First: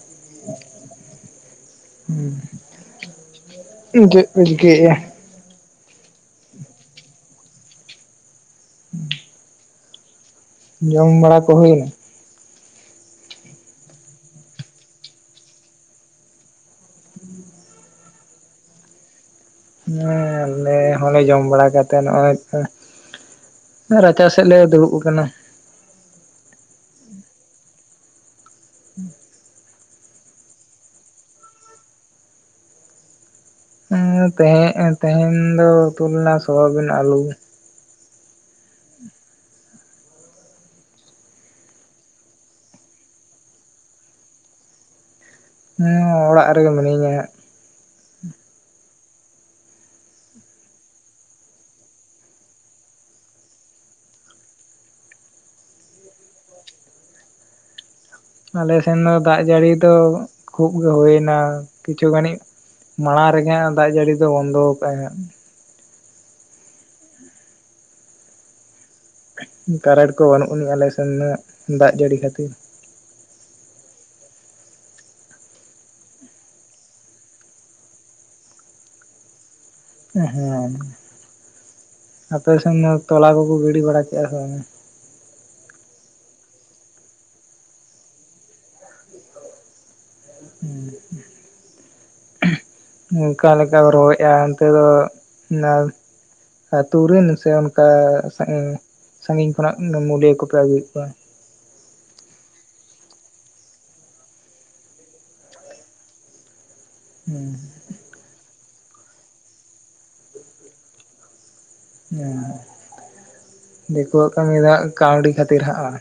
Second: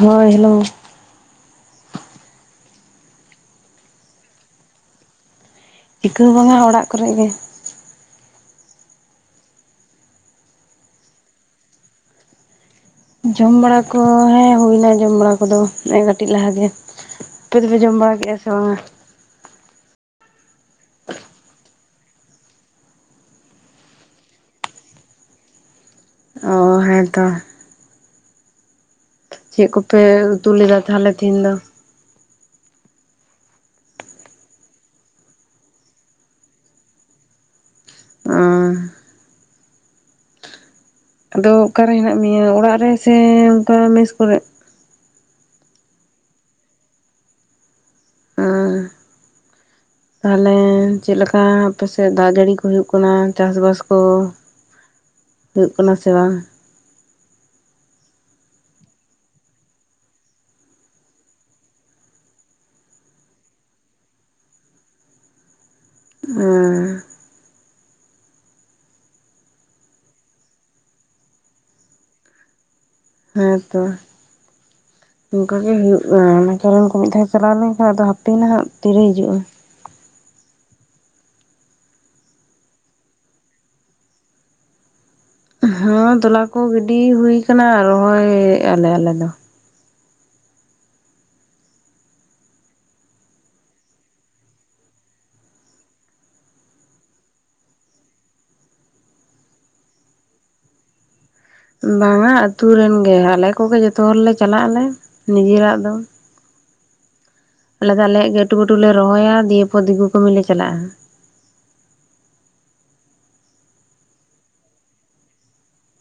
ᱦᱳᱭ ᱦᱮᱞᱳ᱾ ᱦᱩᱸ ᱪᱮᱜ ᱯᱮ ᱪᱤᱠᱟᱹᱭᱮᱜ-ᱟ? ᱴᱤᱠᱟᱹ ᱦᱚ ᱵᱟᱝᱟ ᱚᱲᱟᱜ ᱠᱚᱨᱮ ᱜᱮ᱾ ᱦᱩᱸ᱾ ᱡᱚᱢ ᱵᱟᱲᱟ ᱠᱚ ᱦᱩᱭᱮᱱᱟ? ᱡᱚᱢ ᱵᱟᱲᱟ ᱠᱚ ᱦᱮᱸ ᱦᱩᱭᱱᱟ ᱡᱚᱢ ᱵᱟᱲᱟ ᱠᱚᱫᱚ ᱱᱮᱜ-ᱮ ᱠᱟᱹᱴᱤᱡ ᱞᱟᱦᱟ ᱜᱮ ᱾ ᱟᱯᱮ ᱫᱚᱞᱮ ᱡᱚᱢ ᱵᱟᱲᱟ ᱠᱮᱫᱼᱟ ᱥᱮ ᱵᱟᱝ? ᱦᱮᱸ ᱟᱞᱮ ᱦᱚᱸᱞᱮ ᱡᱚᱢ ᱵᱟᱲᱟ ᱠᱟ ᱱᱚᱜᱼᱚᱭ ᱛᱚ ᱨᱟᱪᱟ ᱥᱮᱫ ᱞᱮ ᱫᱩᱲᱩᱵ ᱟᱠᱟᱱᱟ᱾ ᱚᱻ ᱦᱮᱸᱛᱚ᱾ [inaudible] ᱪᱮᱫ ᱠᱚᱯᱮ ᱩᱛᱩ ᱞᱮᱫᱟ ᱛᱟᱦᱞᱮ ᱛᱮᱦᱮᱧ ᱫᱚ? ᱩᱸ ᱛᱟᱦᱮᱸ ᱛᱟᱦᱮᱧ ᱫᱚ ᱩᱛᱩ ᱞᱮᱱᱟ ᱥᱚᱣᱟᱵᱤᱱ ᱟᱞᱩ᱾ ᱚᱻ ᱟᱫᱚ ᱚᱠᱟᱨᱮ ᱦᱮᱱᱟᱜ ᱢᱮᱭᱟ ᱚᱲᱟᱜ ᱨᱮ ᱥᱮ ᱚᱱᱠᱟ ᱢᱮᱥ ᱠᱚᱨᱮ? ᱦᱮᱸ ᱚᱲᱟᱜ ᱨᱮᱜᱮ ᱢᱤᱱᱟᱹᱧᱟ ᱦᱟᱜ᱾ ᱦᱚᱸ᱾ [unintelligible] ᱛᱟᱦᱚᱞᱮ ᱪᱮᱫ ᱞᱮᱠᱟ ᱟᱯᱮ ᱥᱮᱫ ᱫᱟᱜ ᱡᱟᱹᱲᱤ ᱠᱚ ᱦᱩᱭᱩᱜ ᱠᱟᱱᱟ ᱪᱟᱥ ᱵᱟᱥ ᱠᱚ? ᱦᱩᱭᱩᱜ ᱠᱟᱱᱟ ᱥᱮ ᱵᱟᱝ? ᱟᱞᱮᱥᱮᱱ ᱫᱚ ᱫᱟᱜ ᱡᱟᱹᱲᱤ ᱫᱚ ᱠᱷᱩᱵ ᱜᱮ ᱦᱩᱭ ᱮᱱᱟ ᱠᱤᱪᱷᱩ ᱜᱟᱱᱤᱡ ᱢᱟᱲᱟᱝ ᱨᱮᱜᱮ ᱦᱟᱸᱜ ᱫᱟᱜ ᱡᱟᱹᱲᱤ ᱫᱚ ᱵᱚᱱᱫᱚ ᱟᱠᱟᱫᱟᱭ ᱦᱟᱜ᱾ ᱚᱸᱻ ᱠᱟᱨᱮᱱᱴ ᱠᱚ ᱵᱟᱹᱱᱩᱜ ᱟᱹᱱᱤᱡ ᱟᱞᱮ ᱥᱮᱱ ᱫᱚ ᱫᱟᱜ ᱡᱟᱹᱲᱤ ᱠᱷᱟᱹᱛᱤᱨ᱾ ᱦᱮᱸ ᱛᱚ ᱾ ᱚᱱᱠᱟ ᱜᱮ ᱦᱩᱭᱩᱜ-ᱟ ᱚᱱᱟ ᱠᱟᱨᱮᱱ ᱠᱚ ᱢᱤᱫ ᱫᱷᱟᱣ ᱪᱟᱞᱟᱣ ᱞᱮᱱᱠᱷᱟᱱ ᱟᱫᱚ ᱦᱟᱯᱮ ᱱᱟᱦᱟᱜ ᱛᱤᱨᱮ ᱦᱤᱡᱩᱜ-ᱟ᱾ ᱦᱮᱸ ᱾ [inaudible] ᱟᱯᱮ ᱥᱮᱱ ᱫᱚ ᱛᱚᱞᱟ ᱠᱚᱠᱚ ᱜᱤᱰᱤ ᱵᱟᱲᱟ ᱠᱮᱫ-ᱟ ᱥᱮ ᱵᱟᱝ? ᱦᱮᱸ ᱛᱚᱞᱟ ᱠᱚ ᱜᱤᱰᱤ ᱦᱩᱭ ᱟᱠᱟᱱᱟ ᱨᱚᱦᱚᱭᱮᱜ ᱟᱞᱮ ᱟᱞᱮ ᱫᱚ᱾ ᱦᱮᱸ᱾ ᱚᱱᱠᱟ ᱞᱮᱠᱟᱢ ᱨᱚᱦᱚᱭᱮᱜ-ᱟ ᱚᱱᱛᱮ ᱫᱚ [unintelligible] ᱟᱛᱩ ᱨᱮᱱ ᱥᱮ ᱚᱱᱠᱟ ᱥᱟᱺᱜᱤᱧ ᱥᱟᱺᱜᱤᱧ ᱠᱷᱚᱱᱟᱜ ᱢᱩᱞᱭᱟᱹ ᱠᱚᱯᱮ ᱟᱹᱜᱩᱭᱮᱫ ᱠᱚᱣᱟ? ᱵᱟᱝᱟ ᱟᱛᱳ ᱨᱮᱱ ᱜᱮ ᱟᱞᱮ ᱠᱚᱜᱮ ᱡᱚᱛᱚ ᱦᱚᱲᱞᱮ ᱪᱟᱞᱟᱜ ᱟᱞᱮ ᱱᱤᱡᱮᱨᱟᱜ ᱫᱚ᱾ ᱦᱩᱸ ᱾ ᱟᱞᱮ ᱫᱚ ᱟᱞᱮᱭᱟᱜ ᱜᱮ ᱟᱴᱩ ᱯᱟᱴᱩ ᱞᱮ ᱨᱚᱦᱚᱭᱟ ᱫᱤᱭᱮ ᱯᱚᱨ ᱫᱤᱠᱩ ᱠᱟᱹᱢᱤ ᱞᱮ ᱪᱟᱞᱟᱜ-ᱟ ᱾ ᱩᱸ ᱦᱩᱸ [inaudible] ᱫᱤᱠᱳᱣᱟᱜ ᱠᱟᱹᱢᱤ ᱫᱚ ᱠᱟᱹᱣᱰᱤ ᱠᱷᱟᱹᱛᱤᱨ ᱦᱟᱸᱜ ᱵᱟᱝ?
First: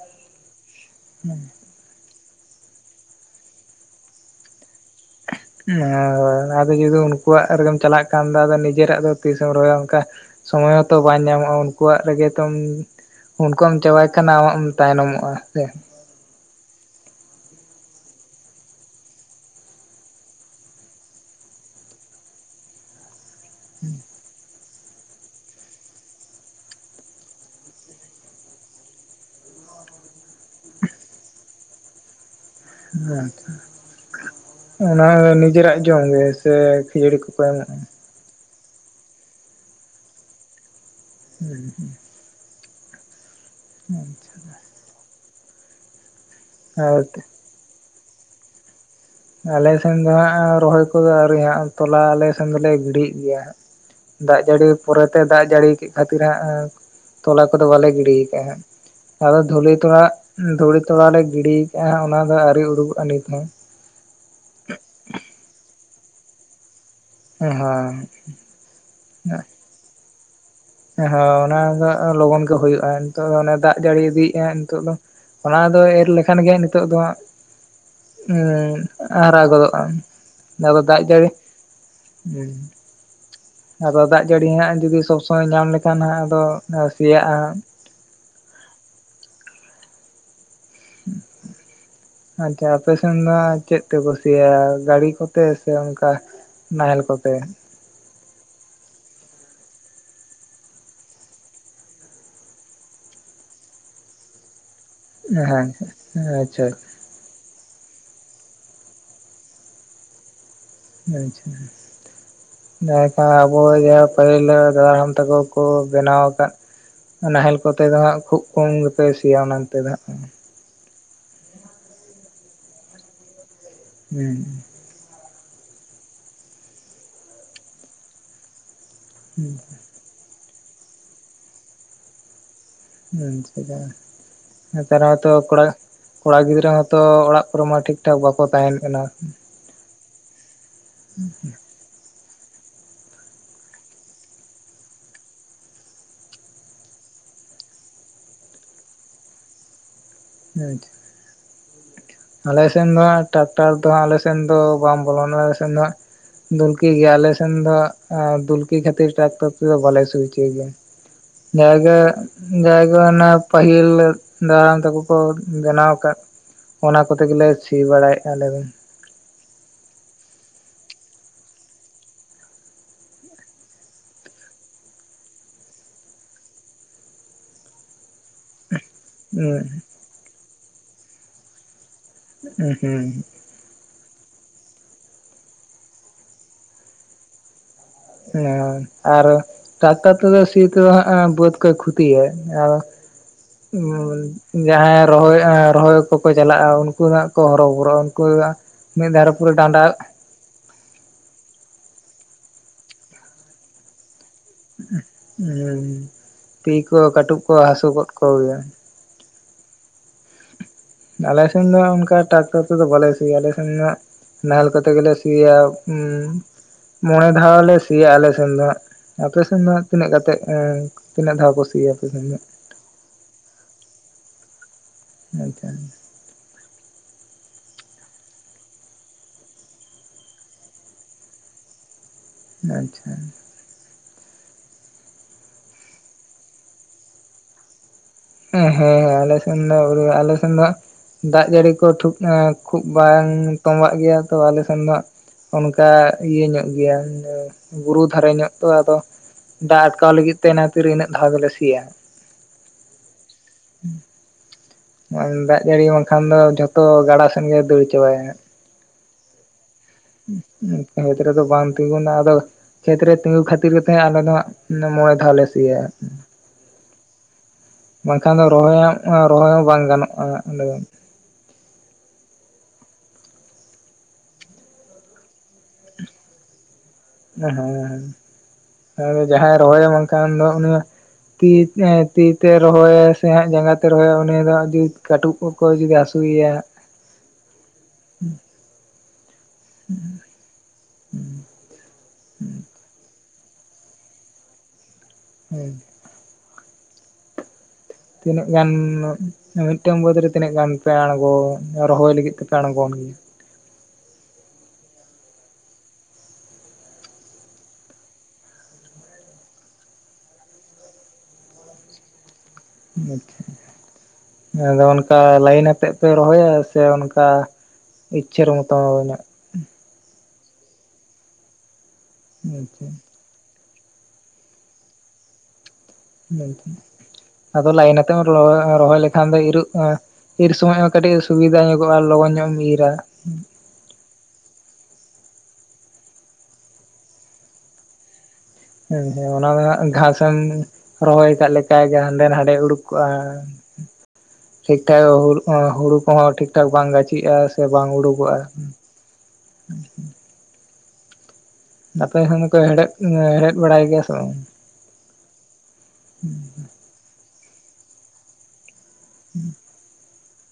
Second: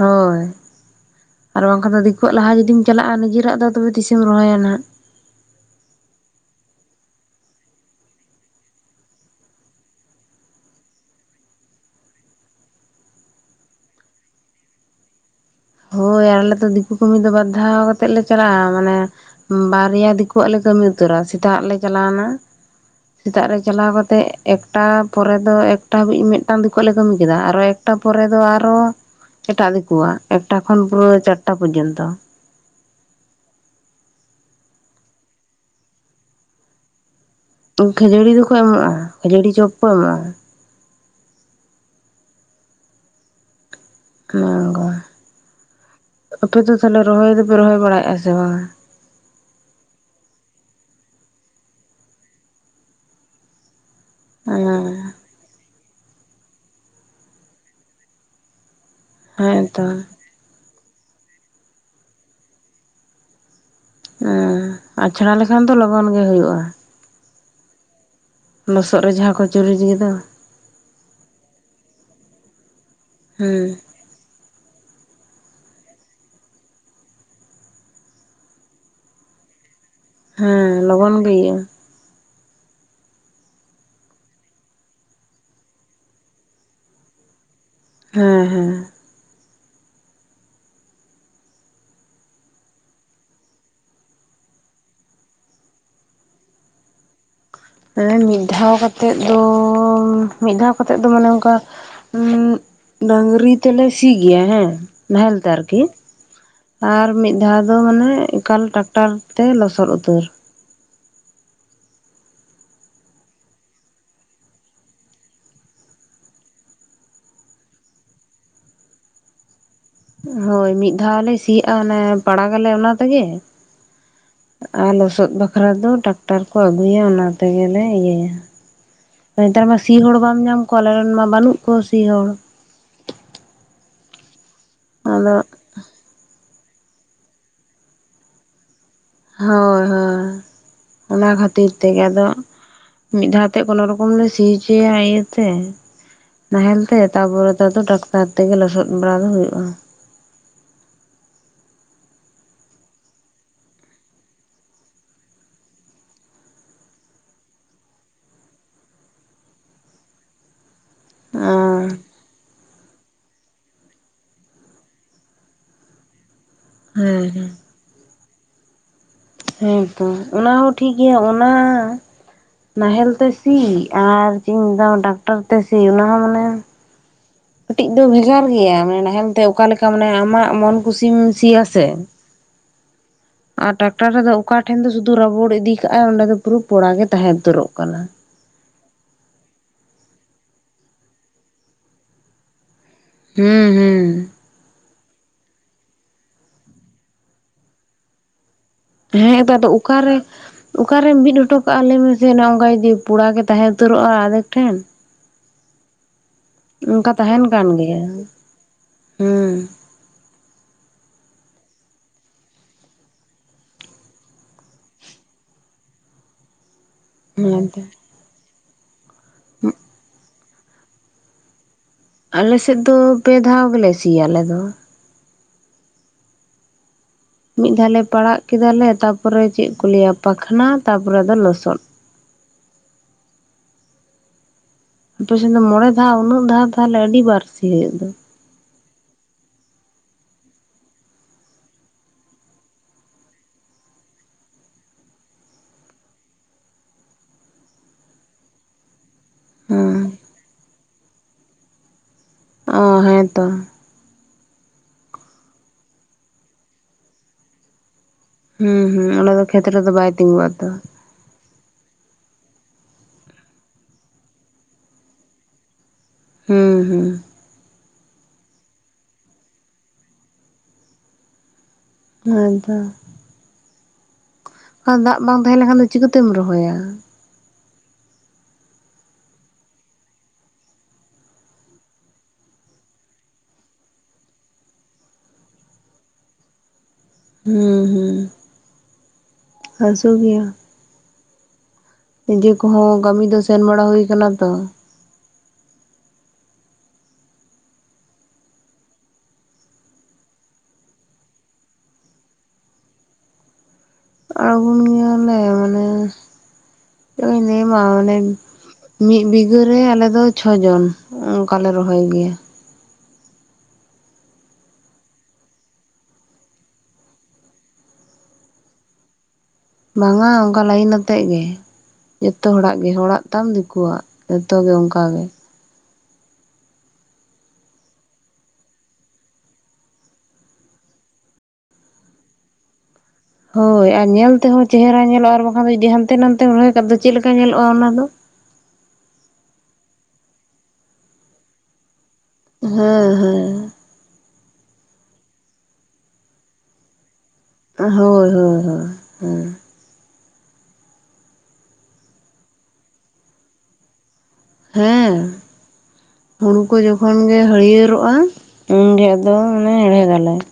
ᱦᱳᱭ [inaudible] ᱟᱨ ᱵᱟᱝᱠᱷᱟᱱ ᱫᱤ ᱠᱩᱣᱟᱜ ᱞᱟᱦᱟ ᱡᱩᱫᱤᱢ ᱪᱟᱞᱟᱜ-ᱟ ᱱᱤᱡᱮᱨᱟᱜ ᱫᱚ ᱛᱚᱵᱮ ᱛᱤᱥᱮᱢ ᱨᱚᱦᱚᱭᱟ ᱱᱟᱦᱟᱜ ᱾ [unintelligible] ᱟᱫᱚ ᱡᱩᱫᱤ ᱩᱱᱠᱩᱣᱟᱜ ᱨᱮᱜᱮᱢ ᱪᱟᱞᱟᱜ ᱠᱷᱟᱱ ᱫᱚ ᱱᱤᱡᱮᱨᱟᱜ ᱫᱚ ᱛᱤᱥᱮᱢ ᱨᱚᱦᱚᱭᱟ ᱚᱱᱠᱟ ᱥᱚᱢᱚᱭ ᱢᱟᱛᱚ ᱵᱟᱝ ᱧᱟᱢᱚᱜ-ᱟ ᱩᱱᱠᱩᱣᱟᱜ ᱨᱮᱜᱮ ᱛᱚᱢ ᱩᱱᱠᱩᱣᱟᱜ ᱮᱢ ᱪᱟᱵᱟᱭ ᱠᱷᱟᱱ ᱟᱢ ᱦᱟᱸᱜ ᱮᱢ ᱛᱟᱭᱱᱚᱢᱚᱜ-ᱟ ᱦᱮᱸ ᱥᱮ ᱾ ᱦᱳᱭ ᱟᱨ ᱟᱞᱮ ᱫᱚ ᱫᱤᱠᱩ ᱠᱟᱹᱢᱤ ᱫᱚ ᱵᱟᱨᱫᱷᱟᱣ ᱠᱟᱛᱮᱜ ᱞᱮ ᱪᱟᱞᱟᱜ-ᱟ ᱢᱟᱱᱮ ᱵᱟᱨᱭᱟ ᱫᱤᱠᱩᱣᱟᱜ ᱞᱮ ᱠᱟᱹᱢᱤ ᱩᱛᱟᱹᱨᱟ ᱥᱮᱛᱟᱜ ᱨᱮᱞᱮ ᱪᱟᱞᱟᱣᱮᱱᱟ [inaudible] ᱥᱮᱛᱟᱜ ᱨᱮ ᱪᱟᱞᱟᱣ ᱠᱟᱛᱮᱜ ᱮᱠᱴᱟ ᱯᱚᱨᱮ ᱫᱚ ᱮᱠᱴᱟ ᱦᱟᱹᱵᱤᱡ ᱢᱤᱫᱴᱟᱝ ᱫᱤᱠᱩᱣᱟᱜ ᱞᱮ ᱠᱟᱹᱢᱤ ᱠᱮᱫᱟ ᱟᱨᱚ ᱮᱠᱴᱟ ᱯᱚᱨᱮ ᱫᱚ ᱟᱨᱚ ᱮᱴᱟᱜ ᱫᱤᱠᱩᱣᱟᱜ ᱮᱠᱴᱟ ᱠᱷᱚᱱ ᱯᱩᱨᱟᱹ ᱪᱟᱴᱴᱟ ᱯᱚᱡᱚᱱᱛᱚ᱾ ᱟᱪᱪᱷᱟ ᱾ [inaudible] ᱚᱱᱟ ᱜᱮ ᱱᱤᱡᱮᱨᱟᱜ ᱡᱚᱢ ᱜᱮ ᱥᱮ ᱠᱷᱟᱹᱡᱟᱹᱲᱤ ᱠᱚᱠᱚ ᱮᱢᱚᱜ ᱠᱷᱟᱹᱡᱟᱹᱲᱤ ᱫᱚᱠᱚ ᱮᱢᱚᱜ-ᱟ ᱠᱷᱟᱹᱡᱟᱹᱲᱤ ᱪᱚᱯ ᱠᱚ ᱮᱢᱚᱜ-ᱟ᱾ ᱦᱩᱸ ᱦᱩᱸ ᱾ ᱚᱱᱮ ᱚᱝᱜᱟ [inaudible] ᱟᱯᱮ ᱫᱚ ᱟᱨ ᱛᱟᱦᱞᱮ ᱨᱚᱦᱚᱭ ᱫᱚᱯᱮ ᱨᱚᱦᱚᱭ ᱵᱟᱲᱟᱭᱮᱫ-ᱟ ᱥᱮ ᱵᱟᱝᱟ? ᱟᱞᱮᱥᱮᱱ ᱫᱚ ᱦᱟᱸᱜ ᱨᱚᱦᱚᱭ ᱠᱚᱫᱚ ᱟᱹᱣᱨᱤ ᱦᱟᱸᱜ ᱛᱚᱞᱟ ᱟᱞᱮ ᱥᱮᱱ ᱫᱚᱞᱮ ᱜᱤᱲᱤᱭᱮᱫ ᱜᱮᱭᱟ ᱦᱟᱸᱜ᱾ ᱫᱟᱜ ᱦᱮᱸ ᱡᱟᱹᱲᱤ ᱯᱚᱨᱮᱛᱮ ᱫᱟᱜ ᱡᱟᱹᱲᱤ ᱠᱮᱫ ᱠᱷᱟᱹᱛᱤᱨ ᱦᱟᱸᱜ ᱮᱸᱜ ᱛᱚᱞᱟ ᱠᱚᱫᱚ ᱵᱟᱞᱮ ᱜᱤᱲᱤ ᱠᱟᱜ-ᱟ ᱦᱟᱸᱜ᱾ ᱟᱫᱚ ᱫᱷᱩᱞᱤ ᱦᱮᱸᱛᱚ ᱛᱚᱲᱟ ᱩᱸᱜ ᱫᱷᱩᱞᱤ ᱛᱚᱲᱟ ᱞᱮ ᱜᱤᱲᱤ ᱠᱟᱜ-ᱟ ᱦᱟᱸᱜ ᱚᱱᱟ ᱫᱚ ᱟᱣᱨᱤ ᱩᱲᱩᱠᱚᱜ-ᱟ ᱱᱤᱛ ᱦᱚᱸ᱾ ᱩᱸᱻ ᱟᱪᱷᱟᱲᱟ ᱞᱮᱠᱷᱟᱱ ᱫᱚ ᱞᱚᱜᱚᱱ ᱜᱮ ᱦᱩᱭᱩᱜ-ᱟ᱾ ᱩᱸ ᱦᱳᱭ ᱾ ᱞᱚᱥᱚᱫ ᱨᱮ ᱡᱟᱦᱟᱸ ᱠᱚ ᱪᱩᱨᱩᱡᱽ ᱜᱮᱫᱚ ᱮᱸ ᱦᱚᱸ ᱚᱱᱟ ᱫᱚ ᱞᱚᱜᱚᱱ ᱜᱮ ᱦᱳᱭᱳᱜ-ᱟ ᱱᱤᱛᱚᱜ ᱫᱚ ᱚᱱᱮ ᱦᱮᱸ ᱫᱟᱜ ᱡᱟᱹᱲᱤ ᱤᱫᱤᱭᱮᱜ-ᱟ ᱱᱤᱛᱚᱜ ᱫᱚ᱾ ᱚᱱᱟ ᱫᱚ ᱮᱨ ᱞᱮᱠᱷᱟᱱ ᱜᱮ ᱱᱤᱛᱚᱜ ᱫᱚ ᱦᱟᱸᱜ ᱩᱸᱜ ᱦᱟᱨᱟ ᱜᱚᱫᱚᱜ-ᱟ᱾ ᱦᱮᱸ ᱟᱫᱚ ᱫᱟᱜ ᱞᱚᱜᱚᱱ ᱡᱟᱹᱲᱤ ᱜᱮ ᱤᱭᱟᱹᱜᱼᱟ [inaudible] ᱦᱩᱸ ᱟᱫᱚ ᱫᱟᱜ ᱡᱟᱹᱲᱤ ᱦᱟᱸᱜ ᱡᱩᱫᱤ ᱥᱚᱵᱽ ᱥᱚᱢᱚᱭ ᱧᱟᱢ ᱞᱮᱠᱷᱟᱱ ᱦᱟᱸᱜ ᱟᱫᱚ ᱥᱮᱭᱟᱜ-ᱟ ᱦᱟᱸᱜ᱾ ᱦᱮᱸ ᱦᱮᱸ᱾ [inaudible] ᱟᱪᱪᱷᱟ ᱟᱯᱮ ᱥᱮᱱ ᱫᱚ ᱪᱮᱫ ᱛᱮ ᱠᱚ ᱥᱤᱭᱟ ᱜᱟᱲᱤ ᱠᱚᱛᱮ ᱥᱮ ᱚᱱᱠᱟ ᱱᱟᱦᱮᱞ ᱠᱚᱛᱮ? ᱦᱮᱸ ᱢᱤᱫ ᱫᱷᱟᱣ ᱠᱟᱛᱮᱫ ᱫᱚ ᱢᱤᱫ ᱫᱷᱟᱣ ᱠᱟᱛᱮᱫ ᱫᱚ ᱢᱟᱱᱮ ᱚᱱᱠᱟ ᱩᱸᱜ ᱰᱟᱝᱨᱤ ᱛᱮᱞᱮ ᱥᱤ ᱜᱤᱭᱟ ᱦᱮᱸ᱾ ᱱᱟᱦᱮᱞ ᱛᱮ ᱟᱨᱠᱤ ᱟᱪᱪᱷᱟ ᱟᱪᱪᱷᱟ [inaudible] ᱟᱨ ᱢᱤᱫ ᱫᱷᱟᱣ ᱫᱚ ᱢᱟᱱᱮ ᱮᱠᱟᱞ ᱴᱟᱠᱴᱟᱨ ᱛᱮ ᱞᱚᱥᱚᱫ ᱩᱛᱟᱹᱨ᱾ ᱟᱪᱪᱷᱟ᱾ ᱱᱮᱭ ᱴᱟᱜ ᱟᱵᱚ ᱡᱟᱦᱟᱸ ᱯᱟᱹᱦᱤᱞᱟ ᱫᱟᱫᱟᱦᱟᱲᱟᱢ ᱛᱟᱠᱚ ᱠᱚ ᱵᱮᱱᱟᱣ ᱟᱠᱟᱫ ᱱᱟᱦᱮᱞ ᱠᱚᱛᱮ ᱫᱚ ᱦᱟᱸᱜ ᱠᱷᱩᱜ ᱠᱚᱢ ᱜᱮᱯᱮ ᱥᱤᱭᱟ ᱚᱱᱟ ᱚᱱᱛᱮ ᱫᱚ ᱦᱟᱸᱜ᱾ ᱦᱳᱭ ᱢᱤᱫ ᱫᱷᱟᱣ ᱞᱮ ᱥᱤᱭᱟᱜᱼᱟ ᱚᱱᱮ ᱯᱟᱲᱟᱜ ᱟᱞᱮ ᱚᱱᱟ ᱛᱮᱜᱮ᱾ ᱦᱩᱸ᱾ ᱟᱨ ᱞᱚᱥᱚᱫ ᱵᱟᱠᱷᱨᱟ ᱫᱚ ᱴᱟᱠᱴᱟᱨ ᱠᱚ ᱟᱜᱩᱭᱟ ᱚᱱᱟ ᱛᱮ ᱜᱮᱞᱮ ᱤᱭᱟᱹᱭᱟ᱾ ᱱᱮᱛᱟᱨ ᱢᱟ ᱥᱤ ᱦᱚᱲ ᱵᱟᱢ ᱧᱟᱢ ᱠᱚᱣᱟ ᱟᱞᱮ ᱨᱮᱱ ᱢᱟ ᱵᱟᱱᱩᱜ ᱠᱚ ᱥᱤ ᱦᱚᱲ᱾ ᱩᱱ ᱥᱮᱫᱟᱭ, ᱱᱮᱛᱟᱨ ᱢᱟᱛᱚ ᱟᱫᱚ ᱠᱚᱲᱟ ᱠᱚᱲᱟ ᱜᱤᱫᱽᱨᱟᱹ ᱦᱚᱸᱛᱚ ᱚᱲᱟᱜ ᱠᱚᱨᱮ ᱢᱟ ᱴᱷᱤᱠ ᱴᱷᱟᱠ ᱵᱟᱠᱚ ᱛᱟᱦᱮᱱ ᱠᱟᱱᱟ᱾ ᱟᱪᱪᱷᱟ ᱦᱳᱭ ᱦᱳᱭ, ᱚᱱᱟ ᱠᱷᱟᱹᱛᱤᱨ ᱛᱮᱜᱮ ᱟᱫᱚ, ᱢᱤᱫ ᱫᱷᱟᱣ ᱛᱮ ᱠᱚᱱᱚ ᱨᱚᱠᱚᱢ ᱞᱮ ᱥᱤ ᱦᱚᱪᱚᱭᱟ ᱤᱭᱟᱹᱛᱮ᱾ ᱱᱟᱦᱮᱞ ᱛᱮ ᱛᱟᱯᱚᱨᱮ ᱛᱮ ᱫᱚ ᱰᱟᱠᱛᱟᱨ ᱛᱮᱜᱮ ᱞᱚᱥᱚᱫ ᱵᱟᱲᱟ ᱫᱚ ᱦᱳᱭᱳᱜᱼᱟ᱾ ᱳ ᱟᱪᱷᱟ᱾ ᱟᱞᱮ ᱥᱮᱱ ᱫᱚ ᱴᱨᱟᱠᱴᱟᱨ ᱫᱚᱦᱟᱜ ᱟᱞᱮ ᱥᱮᱱ ᱫᱚ ᱵᱟᱝ ᱵᱚᱞᱚᱱᱟ ᱥᱮ ᱚᱱ ᱫᱚ ᱫᱷᱩᱞᱠᱤ ᱜᱮᱭᱟ ᱟᱞᱮ ᱥᱮᱱ ᱫᱚ ᱫᱷᱩᱞᱠᱤ ᱠᱷᱟᱹᱛᱤᱨ ᱴᱨᱟᱠᱴᱚᱨ ᱛᱮᱫᱚ ᱵᱟᱞᱮ ᱥᱤ ᱦᱚᱪᱚᱭ ᱜᱮᱭᱟ ᱾ ᱟᱨ ᱡᱟᱜᱮ ᱡᱟᱭᱜᱮ ᱚᱱᱟ ᱯᱟᱹᱦᱤᱞ ᱫᱟᱫᱟ ᱦᱟᱲᱟᱢ ᱛᱟᱠᱚ ᱠᱚ ᱵᱮᱱᱟᱣ ᱟᱠᱟᱫ᱾ ᱚᱱᱟ ᱠᱚᱛᱮ ᱦᱮᱸ ᱜᱮᱞᱮ ᱦᱮᱸ ᱥᱤ ᱵᱟᱲᱟᱭᱮᱫᱼᱟ ᱟᱞᱮ ᱫᱚ ᱾ ᱦᱮᱸ ᱛᱚ ᱚᱱᱟ ᱦᱚᱸ ᱴᱷᱤᱠ ᱜᱮᱭᱟ ᱚᱱᱟ ᱱᱟᱦᱮᱞ ᱛᱮ ᱥᱤ ᱟᱨ ᱪᱮᱫ ᱤᱧ ᱢᱮᱛᱟᱢᱟ ᱴᱨᱟᱠᱴᱟᱨ ᱛᱮ ᱥᱤ ᱚᱱᱟ ᱦᱚᱸ ᱢᱟᱱᱮ ᱠᱟᱹᱴᱤᱡ ᱫᱚ ᱵᱷᱮᱜᱟᱨ ᱜᱮᱭᱟ ᱢᱟᱱᱮ ᱱᱟᱦᱮᱞ ᱛᱮ ᱚᱠᱟᱞᱮᱠᱟ ᱢᱟᱱᱮ ᱟᱢᱟᱜ ᱢᱚᱱ ᱠᱩᱥᱤᱢ ᱥᱤᱭᱟᱥᱮ ᱦᱩᱸ ᱦᱩᱸ᱾ ᱟᱨ ᱴᱨᱟᱠᱴᱟᱨ ᱨᱮᱫᱚ ᱚᱠᱟ ᱴᱷᱮᱱ ᱫᱚ ᱥᱩᱫᱷᱩ ᱨᱟᱵᱚᱲ ᱤᱫᱤ ᱠᱟᱜᱼᱟᱭ ᱚᱸᱰᱮ ᱫᱚ ᱯᱩᱨᱟᱹ ᱯᱚᱲᱟᱜ ᱜᱮ ᱛᱟᱦᱮᱸ ᱩᱛᱟᱹᱨᱚᱜ ᱠᱟᱱᱟ ᱾ ᱦᱮᱸ ᱟᱨ ᱴᱨᱟᱠᱴᱟᱨ ᱛᱮᱫᱚ ᱥᱤᱛᱚ ᱵᱟᱹᱫᱽ ᱠᱚᱭ ᱠᱷᱚᱛᱤ ᱤᱫᱤᱭᱟ ᱟᱨ ᱦᱩᱸ ᱩᱻ ᱦᱩᱸ ᱡᱟᱦᱟᱸᱭ ᱨᱚᱦᱚᱭ ᱠᱚᱠᱚ ᱪᱟᱞᱟᱜᱼᱟ ᱩᱱᱠᱩ ᱠᱚ ᱦᱚᱨᱚ ᱵᱚᱨᱚᱜᱼᱟ ᱩᱱᱠᱩ ᱢᱤᱫ ᱫᱷᱟᱨᱮ ᱦᱮᱸ ᱮ ᱯᱩᱨᱟᱹ ᱟᱫᱚ ᱰᱟᱸᱰᱟ ᱚᱠᱟᱨᱮ? ᱚᱠᱟᱨᱮᱢ ᱵᱤᱫ ᱦᱚᱴᱚ ᱠᱟᱜᱼᱟ ᱞᱮᱢᱮᱥᱮ ᱚᱱᱮ ᱚᱱᱠᱟ ᱡᱩᱫᱤ ᱯᱚᱲᱟᱜ ᱜᱮ ᱛᱟᱦᱮᱸᱩᱛᱳᱨᱚᱜᱼᱟ ᱟᱫᱷᱮᱠ ᱴᱷᱮᱱ᱾ ᱛᱤ ᱠᱚ ᱚᱱᱠᱟ ᱠᱟᱹᱴᱩᱵ ᱠᱚ ᱦᱟᱹᱥᱩ ᱜᱚᱫ ᱠᱚᱜᱮᱭᱟ ᱾ ᱦᱮᱸᱻ ᱟᱞᱮ ᱥᱮᱱ ᱫᱚ ᱚᱱᱠᱟ ᱴᱨᱟᱠᱴᱟᱨ ᱛᱮ ᱫᱚ ᱵᱟᱞᱮ ᱥᱤᱭᱟ ᱟᱞᱮ ᱥᱮᱱ ᱫᱚ ᱦᱟᱜ ᱱᱟᱦᱮᱞ ᱠᱚᱛᱮ ᱜᱮᱞᱮ ᱥᱤᱭᱟ ᱾ ᱢᱚᱬᱮ ᱫᱷᱟᱣ ᱞᱮ ᱦᱮᱸᱛᱚ ᱥᱤᱭᱟ ᱟᱞᱮᱥᱮᱱ ᱫᱚ ᱦᱟᱜ ᱾ ᱟᱯᱮᱥᱮᱱ ᱫᱚ ᱛᱤᱱᱟᱹᱜ ᱠᱟᱛᱮᱫ? ᱛᱤᱱᱟᱹᱜ ᱫᱷᱟᱣ ᱠᱚ ᱥᱤᱭᱟ ᱟᱯᱮ ᱥᱮᱫ? ᱟᱞᱮ ᱥᱮᱫ ᱫᱚ ᱯᱮ ᱫᱷᱟᱣ ᱜᱮᱞᱮ ᱥᱤᱭᱟ ᱟᱞᱮ ᱫᱚ᱾ ᱦᱳᱭ ᱛᱚ᱾ ᱢᱤᱫ ᱫᱷᱟᱣ ᱞᱮ ᱯᱟᱲᱟᱜ ᱠᱮᱫᱟᱞᱮ ᱛᱟᱯᱚᱨᱮ ᱪᱮᱫ ᱠᱚ ᱞᱟᱹᱭᱟ ᱯᱟᱠᱷᱱᱟ ᱛᱟᱯᱚᱨᱮ ᱟᱫᱚ ᱞᱚᱥᱚᱫ ᱾ ᱟᱪᱪᱷᱟ᱾ ᱟᱯᱮ ᱥᱮᱱ ᱫᱚ ᱢᱚᱬᱮ ᱫᱷᱟᱣ ᱩᱱᱟᱹᱜ ᱫᱷᱟᱣ ᱛᱟᱦᱚᱞᱮ ᱟᱹᱰᱤ ᱵᱟᱹᱲᱥᱤ ᱦᱩᱭᱩᱜ ᱫᱚ ᱾ ᱦᱮᱸ ᱦᱮᱸ ᱦᱮᱸ ᱟᱞᱮᱥᱮᱱ ᱟᱞᱮ ᱥᱮᱱ ᱫᱚ ᱱᱟᱜ ᱫᱟᱜ ᱡᱟᱹᱲᱤ ᱠᱚ ᱠᱷᱩᱵ ᱵᱟᱝ ᱛᱚᱸᱵᱟᱜ ᱜᱮᱭᱟ ᱛᱚ ᱟᱞᱮ ᱥᱮᱱ ᱫᱚ᱾ ᱚᱱᱠᱟ ᱤᱭᱟᱹ ᱧᱚᱜ ᱜᱮᱭᱟ ᱵᱩᱨᱩ ᱫᱷᱟᱨᱮ ᱧᱚᱜ ᱛᱚ ᱟᱫᱚ ᱫᱟᱜ ᱦᱮᱸ ᱟᱴᱠᱟᱣ ᱞᱟᱹᱜᱤᱫ ᱛᱮ ᱚᱱᱟᱠᱷᱟᱛᱤᱨ ᱤᱱᱟᱹᱜ ᱫᱷᱟᱣ ᱜᱮᱞᱮ ᱥᱤᱭᱟ᱾ ᱚ ᱦᱮᱸ ᱛᱚ᱾ [inaudible] ᱫᱟᱜ ᱡᱟᱹᱲᱤ ᱵᱟᱝᱠᱷᱟᱱ ᱫᱚ ᱡᱷᱚᱛᱚ ᱜᱟᱰᱟ ᱥᱮᱫ ᱜᱮ ᱫᱟᱹᱲ ᱪᱟᱵᱟᱭᱟ ᱦᱟᱸᱜ᱾ ᱦᱩᱸ ᱦᱩᱸ ᱚᱱᱟ ᱫᱚ ᱠᱷᱮᱛ ᱨᱮᱫᱚ ᱵᱟᱭᱼᱼ ᱠᱷᱮᱛ ᱨᱮ ᱫᱚ ᱵᱟᱝ ᱛᱤᱸᱜᱩᱱᱟ ᱟᱫᱚᱼᱼ ᱠᱷᱮᱛ ᱨᱮ ᱛᱤᱸᱜᱩ ᱠᱷᱟᱹᱛᱤᱨᱛᱮ ᱟᱞᱮ ᱫᱚ ᱢᱚᱬᱮ ᱫᱷᱟᱣ ᱞᱮ ᱥᱤᱭᱟ᱾ ᱦᱮᱸ ᱦᱮᱸ ᱵᱟᱝᱠᱷᱟᱱ ᱨᱚᱦᱚᱭ ᱨᱚᱦᱚᱭ ᱦᱚᱸ ᱵᱟᱝ ᱜᱟᱱᱚᱜᱼᱟ ᱚᱸᱰᱮ ᱫᱚ᱾ ᱟᱨ ᱫᱟᱜ ᱫᱟᱜ ᱵᱟᱝ ᱛᱟᱦᱮᱸᱞᱮᱠᱷᱟᱱ ᱫᱚ ᱪᱤᱠᱟᱹᱛᱮᱢ ᱨᱚᱦᱚᱭᱟ? ᱦᱮᱸ ᱦᱮᱸ ᱦᱮᱸ ᱟᱨ ᱡᱟᱦᱟᱸᱭ ᱨᱚᱦᱚᱭᱟ ᱵᱟᱝᱠᱷᱟᱱ ᱫᱚ ᱩᱱᱤᱟᱜᱼᱼ ᱛᱤ ᱛᱤᱛᱮ ᱨᱚᱦᱚᱭᱟᱭ ᱥᱮ ᱦᱟᱸᱜ ᱡᱟᱸᱜᱟ ᱛᱮ ᱨᱚᱦᱚᱭᱟ ᱩᱱ ᱫᱚ ᱟᱹᱰᱤ ᱠᱟᱹᱴᱩᱵᱼᱼ ᱠᱚ ᱠᱚ ᱡᱩᱫᱤ ᱦᱟᱥᱩᱭ ᱼᱭᱟ᱾ ᱦᱩᱸ ᱦᱩᱸ ᱦᱟᱹᱥᱩ ᱜᱮᱭᱟ᱾ ᱱᱤᱡᱮ ᱠᱚᱦᱚᱸ ᱠᱟᱹᱢᱤ ᱫᱚ ᱥᱮᱱ ᱵᱟᱲᱟ ᱦᱩᱭ ᱟᱠᱟᱱᱟ ᱛᱚ᱾ ᱦᱮᱸ ᱛᱤᱱᱟᱹᱜ ᱜᱟᱱ [inaudible] ᱢᱤᱫᱴᱟᱹᱝ ᱵᱟᱹᱫᱽ ᱨᱮ ᱛᱤᱱᱟᱹᱜ ᱜᱟᱱ ᱯᱮ ᱟᱬᱜᱚ ᱨᱚᱦᱚᱭ ᱞᱟᱹᱜᱤᱫ ᱛᱮᱯᱮ ᱟᱬᱜᱚᱱ ᱜᱮᱭᱟ? ᱟᱸᱲᱜᱚᱱ ᱜᱮᱭᱟᱞᱮ ᱢᱟᱱᱮ ᱪᱮᱫ ᱤᱧ ᱞᱟᱹᱭᱟᱢᱟ ᱢᱟᱱᱮᱼᱼ ᱢᱤᱫ ᱵᱤᱜᱷᱟᱹᱨᱮ ᱟᱞᱮ ᱫᱚ ᱪᱷᱚᱡᱚᱱ ᱚᱱᱠᱟᱞᱮ ᱨᱚᱦᱚᱭ ᱜᱮᱭᱟ। ᱟᱪᱪᱷᱟ। ᱟᱫᱚ ᱚᱱᱠᱟ ᱞᱟᱭᱤᱱ ᱟᱛᱮᱜ ᱯᱮ ᱨᱚᱦᱚᱭᱟ ᱥᱮ ᱚᱱᱠᱟ ᱤᱪᱪᱟᱹᱨᱟᱹ [inaudible] ᱵᱟᱝᱟ ᱚᱱᱠᱟ ᱞᱟᱭᱤᱱ ᱟᱛᱮᱫ ᱜᱮ ᱡᱚᱛᱚ ᱦᱚᱲᱟᱜ ᱜᱮ ᱟᱪᱪᱷᱟ ᱦᱚᱲᱟᱜ। ᱛᱟᱢ ᱫᱤᱠᱩᱣᱟᱜ ᱡᱚᱛᱚ ᱜᱮ ᱚᱱᱠᱟᱜ ᱜᱮ। ᱦᱮᱸ ᱟᱫᱚ ᱞᱟᱭᱤᱱᱟᱛᱮᱢ ᱨᱚᱦᱚᱭ ᱞᱮᱠᱷᱟᱱ ᱫᱚ ᱤᱨᱚᱜ ᱤᱨ ᱥᱚᱢᱚᱭ ᱦᱚᱸ ᱠᱟᱹᱴᱤᱡ ᱥᱩᱵᱤᱫᱟ ᱧᱚᱜᱚᱜᱼᱟ ᱞᱚᱜᱚᱱ ᱧᱚᱜ ᱮᱢ ᱤᱨᱟ। ᱦᱳᱭ ᱟᱨ ᱧᱮᱞ ᱛᱮᱦᱚᱸ ᱪᱮᱦᱨᱟ ᱧᱮᱞᱚᱜᱼᱟ ᱦᱳᱭ ᱧᱮ ᱛᱮᱦᱚᱸ ᱪᱮᱦᱮᱨᱟᱭ ᱧᱮᱞᱚᱼᱟ ᱟᱨ ᱵᱟᱝᱠᱷᱟᱱ ᱫᱚ ᱡᱩᱫᱤ ᱦᱟᱱᱛᱮ ᱱᱟᱛᱮᱢ ᱨᱚᱦᱚᱭ ᱟᱠᱟᱜ ᱫᱚ ᱪᱮᱫ ᱞᱮᱠᱟ ᱧᱮᱞᱚᱜᱼᱟ ᱚᱱᱟ ᱫᱚ? ᱦᱮᱸ ᱦᱮᱸ ᱚᱱᱟ ᱫᱚ ᱱᱟᱜ ᱜᱷᱟᱥᱮᱢ ᱨᱚᱦᱚᱭ ᱟᱠᱟᱜ ᱞᱮᱠᱟ ᱜᱮ ᱦᱟᱸᱰᱮ ᱱᱟᱰᱮ ᱫᱮ ᱦᱮᱸ ᱩᱰᱩᱠᱚᱜᱼᱟ ᱦᱮᱸ ᱴᱷᱤᱠ ᱴᱷᱟᱠ ᱦᱩ ᱚᱸ ᱦᱩᱲᱩ ᱠᱚᱦᱚᱸ ᱴᱷᱤᱠ ᱴᱷᱟᱠ ᱵᱟᱝ ᱜᱟᱪᱷᱤᱜᱼᱟ। ᱥᱮ ᱵᱟᱝ ᱦᱳᱭ ᱩᱰᱩᱠᱚᱜᱼᱟ। ᱦᱳᱭ ᱦᱳᱭ ᱦᱮᱸ ᱟᱯᱮ ᱥᱮᱱ ᱫᱚᱠᱚ ᱦᱮᱲᱦᱮᱫ ᱦᱮᱲᱦᱮᱫ ᱵᱟᱲᱟᱭ ᱜᱮᱭᱟ ᱥᱮ ᱵᱟᱝ। ᱦᱮᱸ ᱦᱩᱲᱩ ᱠᱚ ᱡᱚᱠᱷᱚᱱ ᱜᱮ ᱦᱟᱹᱨᱭᱟᱹᱨᱚᱜᱼᱟ ᱩᱱᱜᱮ। ᱫᱚ ᱢᱟᱱᱮ ᱦᱮᱲᱮᱫ ᱫᱟᱞᱮ।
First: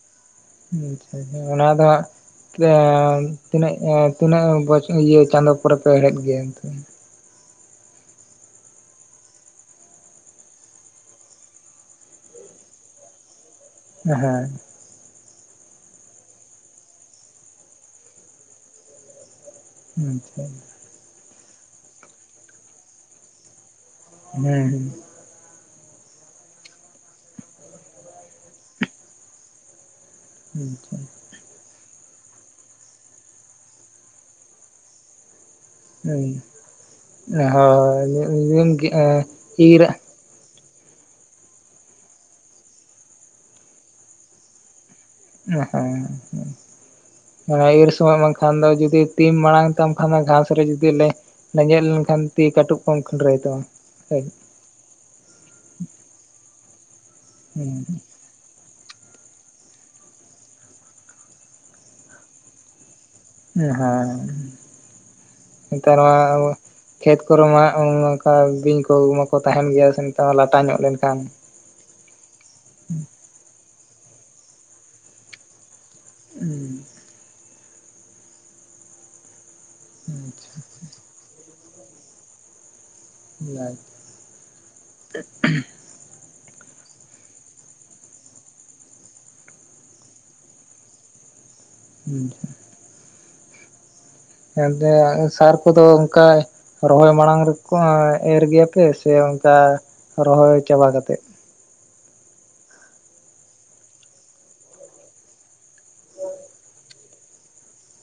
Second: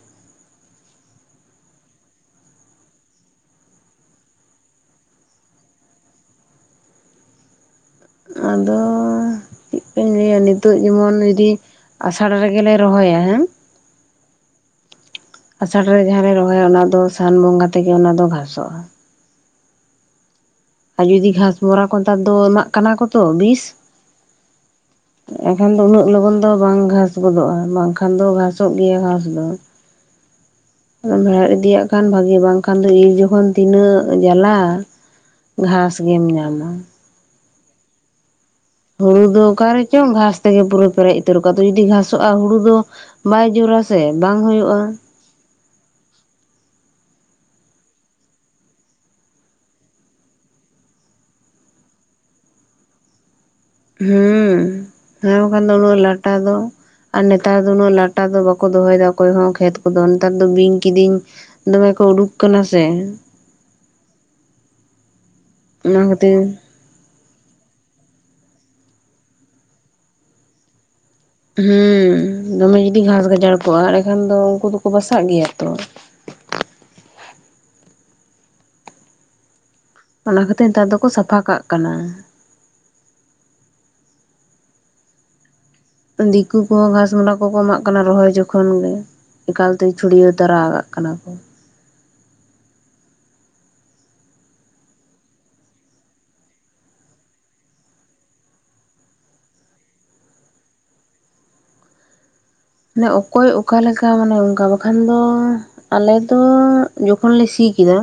ᱟᱪᱪᱷᱟ ᱟᱪᱪᱷᱟ ᱚᱱᱟ ᱫᱚ ᱦᱟᱸᱜ ᱛᱤᱱᱟᱹᱜ ᱮ ᱛᱤᱱᱟᱹᱜ ᱵᱚᱪᱷ ᱤᱭᱟᱹ ᱪᱟᱸᱫᱳ ᱯᱚᱨᱮ ᱯᱮ ᱦᱮᱲᱦᱮᱫ ᱜᱮᱭᱟ ᱮᱱᱛᱮ? ᱟᱫᱚ ᱪᱮᱫ ᱞᱮᱠᱟᱧ ᱞᱟᱹᱭᱟ ᱱᱤᱛᱚᱜ ᱡᱮᱢᱚᱱ ᱡᱩᱫᱤ ᱟᱥᱟᱲ ᱨᱮᱜᱮᱞᱮ ᱨᱚᱦᱚᱭᱟ ᱦᱮᱸ। ᱦᱮᱸ। ᱟᱥᱟᱲ ᱨᱮ ᱡᱟᱦᱟᱸ ᱞᱮ ᱨᱚᱦᱚᱭᱟ ᱚᱱᱟ ᱫᱚ ᱥᱟᱱ ᱵᱚᱸᱜᱟ ᱛᱮᱜᱮ ᱚᱱᱟ ᱫᱚ ᱜᱷᱟᱥᱚᱜᱼᱟ। ᱟᱪᱪᱷᱟ ᱟᱨ ᱡᱩᱫᱤ ᱜᱷᱟᱥᱢᱚᱨᱟ ᱠᱚ ᱱᱮᱛᱟᱨ ᱫᱚ ᱮᱢᱟᱜ ᱠᱟᱱᱟ ᱠᱚ ᱛᱚ ᱵᱤᱥ ᱦᱮᱸ ᱦᱩᱸ। ᱮᱱᱠᱷᱟᱱ ᱫᱚ ᱩᱱᱟᱹᱜ ᱞᱚᱜᱚᱱ ᱫᱚ ᱵᱟᱝ ᱜᱷᱟᱥ ᱜᱚᱫᱚᱜᱼᱟ ᱵᱟᱝᱠᱷᱟᱱ ᱫᱚ ᱜᱷᱟᱥᱚᱜ ᱜᱮᱭᱟ ᱜᱷᱟᱥ ᱫᱚ। ᱟᱪᱪᱷᱟ। ᱟᱢ ᱦᱮᱲᱮᱫ ᱤᱫᱤᱭᱟᱜ ᱠᱷᱟᱱ ᱵᱷᱟᱜᱤ ᱵᱟᱝᱠᱷᱟᱱ ᱫᱚ ᱤᱨ ᱡᱚᱠᱷᱚᱱ ᱛᱤᱱᱟᱹᱜ ᱡᱟᱞᱟ। ᱜᱷᱟᱥ ᱜᱮᱢ ᱟᱪᱪᱷᱟ ᱧᱟᱢᱟ ᱦᱳᱭ ᱦᱩᱲᱩ ᱫᱚ ᱤᱨ ᱚᱠᱟᱨᱮ ᱪᱚᱝ ᱜᱷᱟᱥ ᱛᱮᱜᱮ ᱯᱩᱨᱟᱹ ᱯᱮᱨᱮᱡ ᱩᱛᱟᱹᱨ ᱠᱚᱜᱼᱟ, ᱡᱩᱫᱤ ᱜᱷᱟᱥᱚᱜᱼᱟ ᱦᱩᱲᱩ ᱫᱚ ᱵᱟᱭ ᱡᱳᱨ ᱟᱥᱮ ᱵᱟᱝ ᱦᱩᱭᱩᱜᱼᱟ। [inaudible] ᱚᱸ। ᱢᱟᱱᱮ ᱤᱨ ᱥᱚᱢᱚᱭ ᱵᱟᱝᱠᱷᱟᱱ ᱫᱚ ᱡᱩᱫᱤ ᱛᱤᱢ ᱢᱟᱲᱟᱝ ᱛᱟᱢ ᱠᱷᱟᱱ ᱫᱚ ᱜᱷᱟᱸᱥ ᱨᱮ ᱡᱩᱫᱤ ᱞᱮ ᱞᱮᱸᱡᱮᱫ ᱞᱮᱱᱠᱷᱟᱱ ᱛᱤ ᱠᱟᱹᱴᱩᱵ ᱠᱚᱢ ᱠᱷᱟᱹᱱᱰᱨᱟᱹᱭ ᱛᱟᱢᱟ। ᱦᱮᱸ ᱦᱩᱸ ᱦᱮᱸ ᱵᱟᱠᱷᱟᱱ ᱫᱚ ᱩᱱᱟᱹᱜ ᱞᱟᱴᱟ ᱫᱚ ᱟᱨ ᱱᱮᱛᱟᱨ ᱫᱚ ᱩᱱᱟᱹᱜ ᱞᱟᱴ ᱴᱟ ᱫᱚ ᱵᱟᱠᱚ ᱫᱚᱦᱚᱭᱮᱫᱟ ᱚᱠᱚᱭ ᱦᱚᱸ ᱠᱷᱮᱛ ᱠᱚᱫᱚ ᱱᱮᱛᱟᱨ ᱫᱚ ᱵᱤᱧ ᱠᱤᱫᱤᱧ ᱫᱚᱢᱮ ᱠᱚ ᱩᱰᱩᱠ ᱠᱟᱱᱟ ᱥᱮ। ᱮ ᱦᱮᱸ ᱱᱮᱛᱟᱨ ᱚᱱᱟ ᱢᱟ ᱠᱷᱟᱹᱛᱤᱨ ᱠᱷᱮᱛ ᱠᱚᱨᱮ ᱢᱟ ᱚᱝᱠᱟ ᱵᱤᱧ ᱠᱚ ᱢᱟᱠᱚ ᱛᱟᱦᱮᱱ ᱜᱮᱭᱟ ᱥᱮ ᱱᱮᱛᱟᱨ ᱢᱟ ᱞᱟᱴᱟ ᱧᱚᱜ ᱞᱮᱱᱠᱷᱟᱱ᱾ ᱦᱩᱸ ᱫᱚᱢᱮ ᱡᱩᱫᱤ ᱜᱷᱟᱥ ᱜᱟᱡᱟᱲ ᱠᱚᱜᱼᱟ, ᱮᱸᱰᱮᱠᱷᱟᱱ ᱫᱚ ᱩᱱᱠᱩ ᱫᱚᱠᱚ ᱵᱟᱥᱟᱜ ᱜᱮᱭᱟ ᱛᱚ। ᱩᱸ। ᱚᱱᱟ ᱠᱷᱟᱹᱛᱤᱨ ᱱᱮᱛᱟᱨ ᱫᱚᱠᱚ ᱥᱟᱯᱷᱟ ᱠᱟᱜ ᱠᱟᱱᱟ। [unintelligible] ᱫᱤᱠᱩ ᱠᱚᱦᱚᱸ ᱜᱷᱟᱥᱢᱚᱰᱟ ᱠᱚᱠᱚ ᱮᱢᱟᱜ ᱠᱟᱱᱟ, ᱨᱚᱦᱚᱭ ᱡᱚᱠᱷᱚᱱ ᱜᱮ। ᱮᱠᱟᱞᱛᱮ ᱪᱷᱩᱰᱭᱟᱹᱣ ᱛᱟᱨᱟ ᱠᱟᱜ ᱠᱟᱱᱟ ᱠᱚ। ᱦᱩᱸ ᱮᱱᱛᱮ ᱥᱟᱨ ᱠᱚᱫᱚ ᱚᱝᱠᱟ ᱨᱚᱦᱚᱭ ᱢᱟᱲᱟᱝ ᱨᱮᱠᱚ ᱮᱨ ᱜᱮᱭᱟᱯᱮ ᱥᱮ ᱚᱱᱠᱟ ᱨᱚᱦᱚᱭ ᱪᱟᱵᱟ ᱠᱟᱛᱮᱜ? ᱢᱟᱱᱮ ᱚᱠᱚᱭ ᱚᱠᱟᱞᱮ ᱞᱮᱠᱟ ᱢᱟᱱᱮ ᱚᱝᱠᱟ ᱵᱟᱠᱷᱟᱱ ᱫᱚ ᱟᱞᱮ ᱫᱚ ᱡᱚᱠᱷᱚᱱ ᱞᱮ ᱥᱤ ᱠᱮᱫᱟ,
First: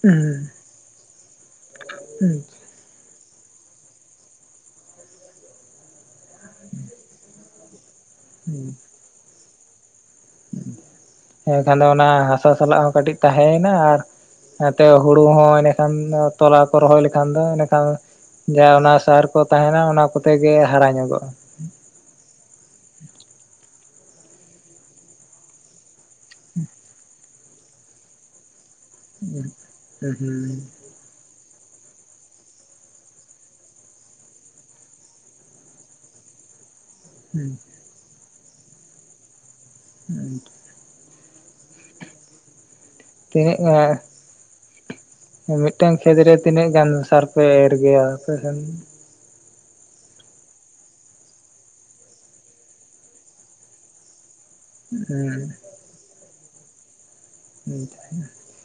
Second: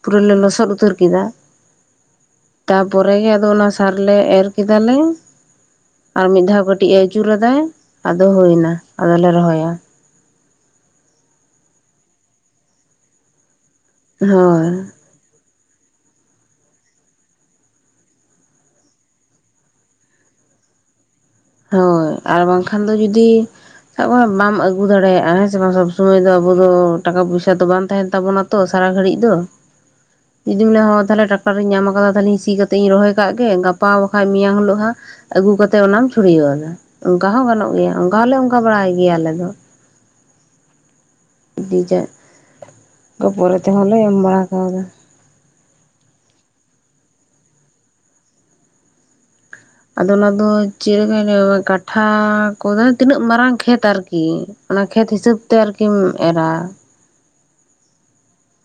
ᱯᱩᱨᱟᱹ ᱞᱮ ᱦᱩᱸ ᱞᱚᱥᱚᱫ ᱩᱛᱟᱹᱨ ᱠᱮᱫᱟ ᱦᱩᱸ, ᱛᱟᱯᱚᱨᱮ ᱜᱮ ᱟᱫᱚ ᱚᱱᱟ ᱥᱟᱨ ᱞᱮ ᱮᱨ ᱠᱮᱫᱟᱞᱮ ᱟᱨ ᱢᱤᱫ ᱫᱷᱟᱣ ᱠᱟᱹᱴᱤᱡ ᱮ ᱟᱹᱪᱩᱨ ᱟᱫᱟᱭ, ᱟᱫᱚ ᱦᱳᱭᱱᱟ ᱟᱫᱚᱞᱮ ᱨᱚᱦᱚᱭᱟ᱾ ᱮᱠᱷᱮᱱᱫᱚ ᱚᱱᱟ ᱦᱟᱥᱟ ᱥᱟᱞᱟᱜ ᱦᱚᱸ ᱠᱟᱹᱴᱤᱡ ᱛᱟᱦᱮᱸᱭᱮᱱᱟ, ᱟᱨ ᱦᱳᱭ ᱱᱟᱛᱮ ᱦᱚ ᱦᱩᱲᱩ ᱦᱚᱸ ᱮᱸᱰᱮᱠᱷᱟᱱ ᱫᱚ ᱛᱚᱞᱟ ᱠᱚ ᱨᱚᱦᱚᱭ ᱞᱮᱠᱷᱟᱱ ᱫᱚ ᱮᱸᱰᱮᱠᱷᱟᱱ ᱡᱟ ᱚᱱᱟ ᱥᱟᱨ ᱠᱚ ᱛᱟᱦᱮᱱᱟ ᱚᱱᱟ ᱠᱚᱛᱮ ᱜᱮ ᱦᱟᱨᱟ ᱧᱚᱜᱚᱜᱼᱟ᱾ ᱦᱳᱭ, ᱟᱨ ᱵᱟᱝᱠᱷᱟᱱ ᱫᱚ ᱡᱩᱫᱤ ᱥᱟᱵ ᱠᱟᱜ ᱢᱮ ᱵᱟᱢ ᱟᱹᱜᱩ ᱫᱟᱲᱮᱭᱟᱜᱼᱟ, ᱦᱮᱸ ᱥᱮ ᱵᱟᱝ ᱥᱚᱵ ᱥᱚᱢᱚᱭ ᱫᱚ ᱟᱵᱚ ᱫᱚ ᱴᱟᱠᱟ ᱯᱚᱭᱥᱟ ᱛᱚ, ᱵᱟᱝ ᱛᱟᱦᱮᱱ ᱛᱟᱵᱚᱱᱟ ᱛᱚ ᱥᱟᱨᱟ ᱜᱷᱟᱹᱲᱤᱡ ᱫᱚ᱾ ᱡᱩᱫᱤᱢ ᱞᱮᱭᱟ ᱦᱚᱸ ᱛᱟᱦᱚᱞᱮ ᱴᱟᱠ ᱴᱟᱨ ᱤᱧ ᱧᱟᱢ ᱟᱠᱟᱫᱟ ᱛᱟᱦᱚᱞᱮᱧ ᱥᱤ ᱠᱟᱛᱮᱜ ᱤᱧ ᱨᱚᱦᱚᱭ ᱠᱟᱜ ᱜᱮ, ᱜᱟᱯᱟ ᱵᱟᱠᱟᱡ ᱢᱮᱭᱟᱝ ᱦᱳᱞᱳᱜ ᱦᱟᱸᱜ ᱟᱸᱜᱩ ᱠᱟᱛᱮ ᱚᱱᱟᱢ ᱪᱷᱩᱲᱭᱟᱹᱣ ᱟᱞᱮ, ᱚᱝᱠᱟ ᱦᱚᱸ ᱜᱟᱱᱚᱜ ᱜᱮᱭᱟ ᱚᱝᱠᱟ ᱦᱚᱸᱞᱮ ᱚᱝᱠᱟ ᱵᱟᱲᱟᱭ ᱜᱮᱭᱟ ᱟᱞᱮ ᱫᱚ᱾ [inaudible] ᱫᱤᱡᱟᱜ ᱛᱚ ᱯᱚᱨᱮ ᱛᱤᱱᱟᱹᱜ ᱛᱮᱦᱚᱸᱞᱮ ᱮᱢ ᱵᱟᱲᱟ ᱠᱟᱣᱫᱟ᱾ ᱢᱤᱫᱴᱟᱝ ᱠᱷᱮᱛ ᱨᱮ ᱛᱤᱱᱟᱹᱜ ᱜᱟᱱ ᱥᱟᱨ ᱯᱮ ᱮᱨ ᱜᱮᱭᱟ ᱟᱯᱮ ᱥᱮᱱ? ᱟᱫᱚ ᱚᱱᱟ ᱫᱚ ᱪᱮᱫ ᱮᱠᱟᱧ ᱞᱟᱹᱭᱟᱢᱟ ᱠᱟᱴᱷᱟ ᱠᱚᱫᱟ ᱛᱤᱱᱟᱹᱜ ᱢᱟᱨᱟᱝ ᱠᱷᱮᱛ ᱟᱨᱠᱤ ᱚᱱᱟ ᱠᱷᱮᱛ ᱦᱤᱥᱟᱹᱵ ᱛᱮ ᱟᱨᱠᱤᱢ ᱮᱨᱟ᱾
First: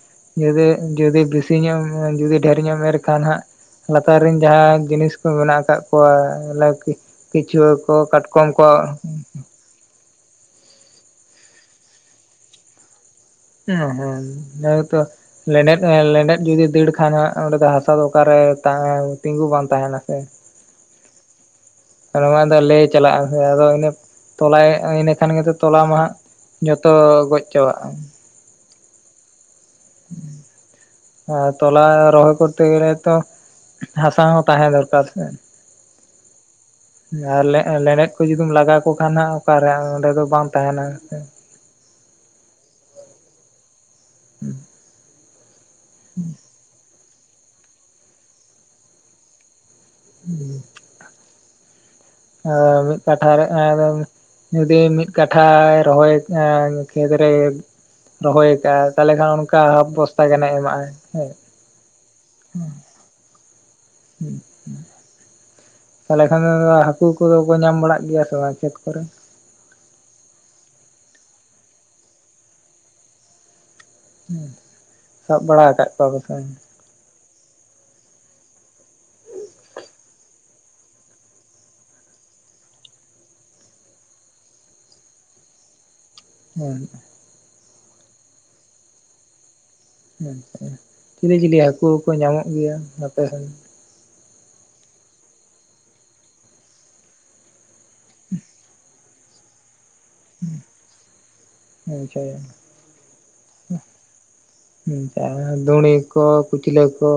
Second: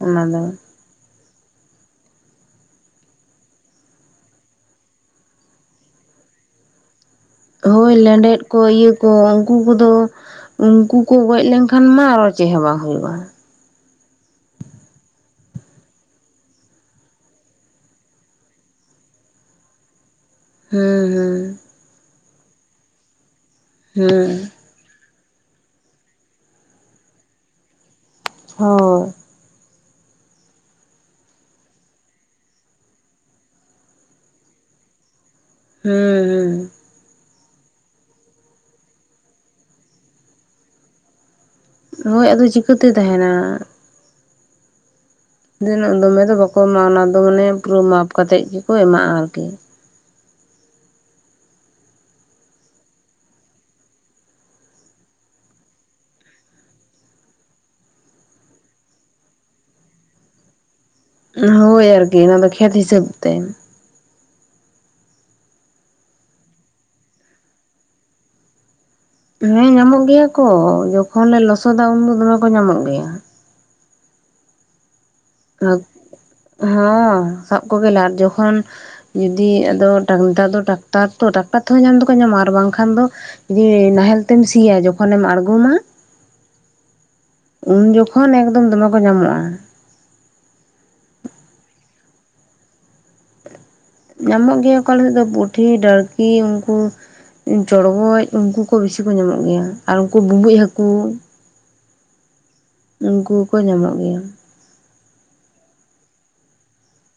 ᱚᱱᱟ ᱫᱚ ᱡᱩᱫᱤ ᱡᱩᱫᱤ ᱵᱤᱥᱤ ᱧᱚᱜᱼᱮᱢ ᱡᱩᱫᱤ ᱰᱷᱮᱨ ᱧᱚᱜ ᱮᱢ ᱮᱨ ᱠᱷᱟᱱ ᱦᱟᱸᱜ ᱞᱟᱛᱟᱨ ᱨᱮᱱ ᱡᱟᱦᱟᱸ ᱡᱤᱱᱤᱥ ᱠᱚ ᱢᱮᱱᱟᱜ ᱟᱠᱟᱜ ᱠᱚᱣᱟ ᱞᱟᱣᱠᱤ ᱦᱳᱭ ᱞᱮᱸᱰᱮᱫ ᱠᱚ ᱤᱭᱟᱹ ᱠᱚ ᱠᱩ ᱠᱚᱫᱚ, ᱩᱝᱠᱩ ᱠᱚ ᱜᱚᱡ ᱞᱮᱝᱠᱷᱟᱱ ᱢᱟ ᱟᱨᱚ ᱪᱮᱜ ᱦᱚᱸ ᱵᱟᱝ ᱦᱩᱭᱩᱜᱼᱟ᱾ ᱚᱸ ᱦᱚ ᱤᱱᱟᱹ ᱜᱮᱛᱚ ᱞᱮᱸᱰᱮᱫ ᱮᱸ ᱞᱮᱸᱰᱮᱫ ᱡᱩᱫᱤ ᱫᱟᱹᱲ ᱠᱷᱟᱱ ᱦᱟᱸᱜ ᱚᱸᱰᱮ ᱫᱚ ᱦᱟᱥᱟ ᱫᱚ ᱚᱠᱟᱨᱮ ᱛᱟᱸᱦᱮ ᱛᱤᱸᱜᱩ ᱵᱟᱝ ᱛᱟᱦᱮᱱᱟ ᱥᱮ᱾ ᱦᱩᱸ ᱦᱩᱸ ᱛᱟᱞᱮ ᱚᱱᱟ ᱫᱚ ᱞᱮᱭ ᱪᱟᱞᱟᱜ ᱟᱥᱮ ᱟᱫᱚ ᱤᱱᱟᱹ ᱦᱩᱸ ᱦᱩᱸ ᱛᱚᱞᱟᱭ ᱤᱱᱟᱹ ᱠᱷᱟᱱ ᱜᱮᱛᱚ ᱛᱚᱞᱟ ᱢᱟᱦᱟᱜ ᱡᱚᱛᱚ ᱜᱚᱡ ᱪᱟᱵᱟᱜᱼᱟ᱾ ᱦᱳᱭ᱾ [inaudible] ᱟᱨ ᱛᱚᱞᱟ ᱨᱚᱦᱚᱭ ᱠᱚᱨᱛᱮ ᱜᱮᱞᱮ ᱛᱚ ᱦᱟᱸᱥᱟ ᱦᱚᱸ ᱛᱟᱦᱮᱸ ᱫᱚᱨᱠᱟᱨ ᱥᱮ᱾ ᱦᱮᱸ ᱦᱮᱸ᱾ ᱟᱨ ᱞᱮᱸᱜ-ᱞᱮᱸᱰᱮᱫ ᱠᱚ ᱡᱩᱫᱤᱢ ᱞᱟᱜᱟ ᱠᱚ ᱠᱷᱟᱱ ᱱᱟᱦᱟᱜ ᱚᱠᱟᱨᱮ ᱚᱸᱰᱮ ᱫᱚ ᱵᱟᱝ ᱛᱟᱦᱮᱱᱟ ᱥᱮ᱾ ᱦᱳᱭ, ᱟᱫᱚ ᱪᱤᱠᱟᱹᱛᱮ ᱛᱟᱦᱮᱱᱟ᱾ [inaudible] ᱛᱤᱱᱟᱹᱜ ᱫᱚᱢᱮ ᱫᱚ ᱵᱟᱠᱚ ᱮᱢᱟᱜᱼᱟ ᱚᱱᱟ ᱫᱚ ᱢᱟᱱᱮ ᱯᱩᱨᱟᱹ ᱢᱟᱯ ᱠᱟ ᱠᱟᱛᱮᱜ ᱜᱮᱠᱚ ᱮᱢᱟᱜᱼᱟ ᱟᱨᱠᱤ᱾ ᱦᱩᱸ᱾ ᱟ ᱢᱤᱫ ᱠᱟᱴᱷᱟ ᱨᱮ ᱚᱱᱟ ᱫᱚᱢ ᱡᱩᱫᱤ ᱢᱤᱫ ᱠᱟᱴᱷᱟᱭ ᱨᱚᱦᱚᱭ ᱟᱸ ᱠᱷᱮᱛᱨᱮ ᱨᱚᱦᱚᱭ ᱠᱟᱜᱼᱟ ᱛᱟᱦᱚᱞᱮ ᱠᱷᱟᱱ ᱚᱱᱠᱟ ᱦᱟᱵ ᱵᱚᱥᱛᱟ ᱜᱟᱱᱮ ᱮᱢᱟᱜᱼᱟᱭ᱾ ᱦᱳᱭ ᱟᱨᱠᱤ ᱤᱱᱟᱹ ᱫᱚ ᱠᱷᱮᱛ ᱦᱤᱥᱟᱹᱵ ᱛᱮ᱾ ᱦᱮᱸ ᱦᱮᱸ᱾ ᱛᱟᱦᱚᱞᱮ ᱠᱷᱟᱱ ᱫᱚ ᱟᱫᱚ ᱦᱟᱹᱠᱩ ᱠᱚᱫᱚ ᱠᱚ ᱧᱟᱢ ᱵᱟᱲᱟᱜ ᱜᱮᱭᱟ ᱥᱮ ᱵᱟᱝ ᱠᱷᱮᱛ ᱠᱚᱨᱮ? ᱦᱮᱸ ᱧᱟᱢᱚᱜ ᱜᱮᱭᱟ ᱠᱚ ᱡᱚᱠᱷᱚᱱ ᱞᱮ ᱞᱚᱥᱚᱫᱟ ᱩᱱ ᱫᱚ ᱫᱚᱢᱮ ᱠᱚ ᱧᱟᱢᱚᱜ ᱜᱮᱭᱟ᱾ ᱦᱮᱸ, ᱥᱟᱵ ᱵᱟᱲᱟᱣ ᱟᱠᱟᱜ ᱠᱚᱣᱟ ᱯᱮᱥᱮ ᱵᱟᱝ? ᱦᱚᱸ᱾ ᱥᱟᱵ ᱠᱚᱜᱮᱭᱟᱞᱮ ᱟᱨ ᱡᱚᱠᱷᱚᱱ ᱡᱩᱫᱤ ᱟᱫᱚ ᱴᱟᱠ ᱱᱮᱛᱟᱨ ᱫᱚ ᱴᱟᱠ ᱴᱟᱨ ᱛᱚ ᱴᱟᱠᱴᱟᱨ ᱛᱮᱦᱚᱸ ᱧᱟᱢ ᱫᱚᱠᱚ ᱧᱟᱢᱟ ᱟᱨ ᱵᱟᱝᱠᱷᱟᱱ ᱫᱚ ᱡᱮ ᱱᱟᱦᱮᱞ ᱛᱮᱢ ᱥᱤᱭᱟ ᱡᱚᱠᱷᱚᱱᱮᱢ ᱟᱬᱜᱚᱢᱟ ᱦᱮᱸ᱾ ᱩᱱ ᱡᱚᱠᱷᱚᱱ ᱮᱠᱫᱚᱢ ᱫᱚᱢᱮ ᱠᱚ ᱧᱟᱢᱚᱜᱼᱟ᱾ ᱪᱤᱞᱤ ᱪᱤᱞᱤ ᱦᱟᱹᱠᱩ ᱠᱚ ᱧᱟᱢᱚᱜ ᱜᱮᱭᱟ ᱟᱯᱮ ᱥᱮᱱ? ᱧᱟᱢᱚᱜ ᱜᱮᱭᱟ ᱠᱚ ᱟᱞᱮᱥᱮᱫ ᱫᱚ ᱯᱩᱴᱷᱤ, ᱰᱟᱹᱲᱠᱤ, ᱩᱱᱠᱩ ᱪᱚᱲᱜᱚᱡ ᱩᱱᱠᱩ ᱠᱚ ᱵᱤᱥᱤ ᱛᱤ ᱠᱚ ᱧᱟᱢᱚᱜ ᱜᱮᱭᱟ᱾ ᱟᱨ ᱩᱱᱠᱩ ᱵᱩᱸᱵᱩᱡ ᱦᱟᱹᱠᱩ ᱟᱪᱪᱷᱟ ᱩᱱᱠᱩ ᱠᱚ ᱠᱚ ᱧᱟᱢᱚᱜ ᱜᱮᱭᱟ᱾ [unintelligible] ᱫᱩᱲᱤ ᱠᱚ ᱠᱩᱪᱞᱟᱹ ᱠᱚ᱾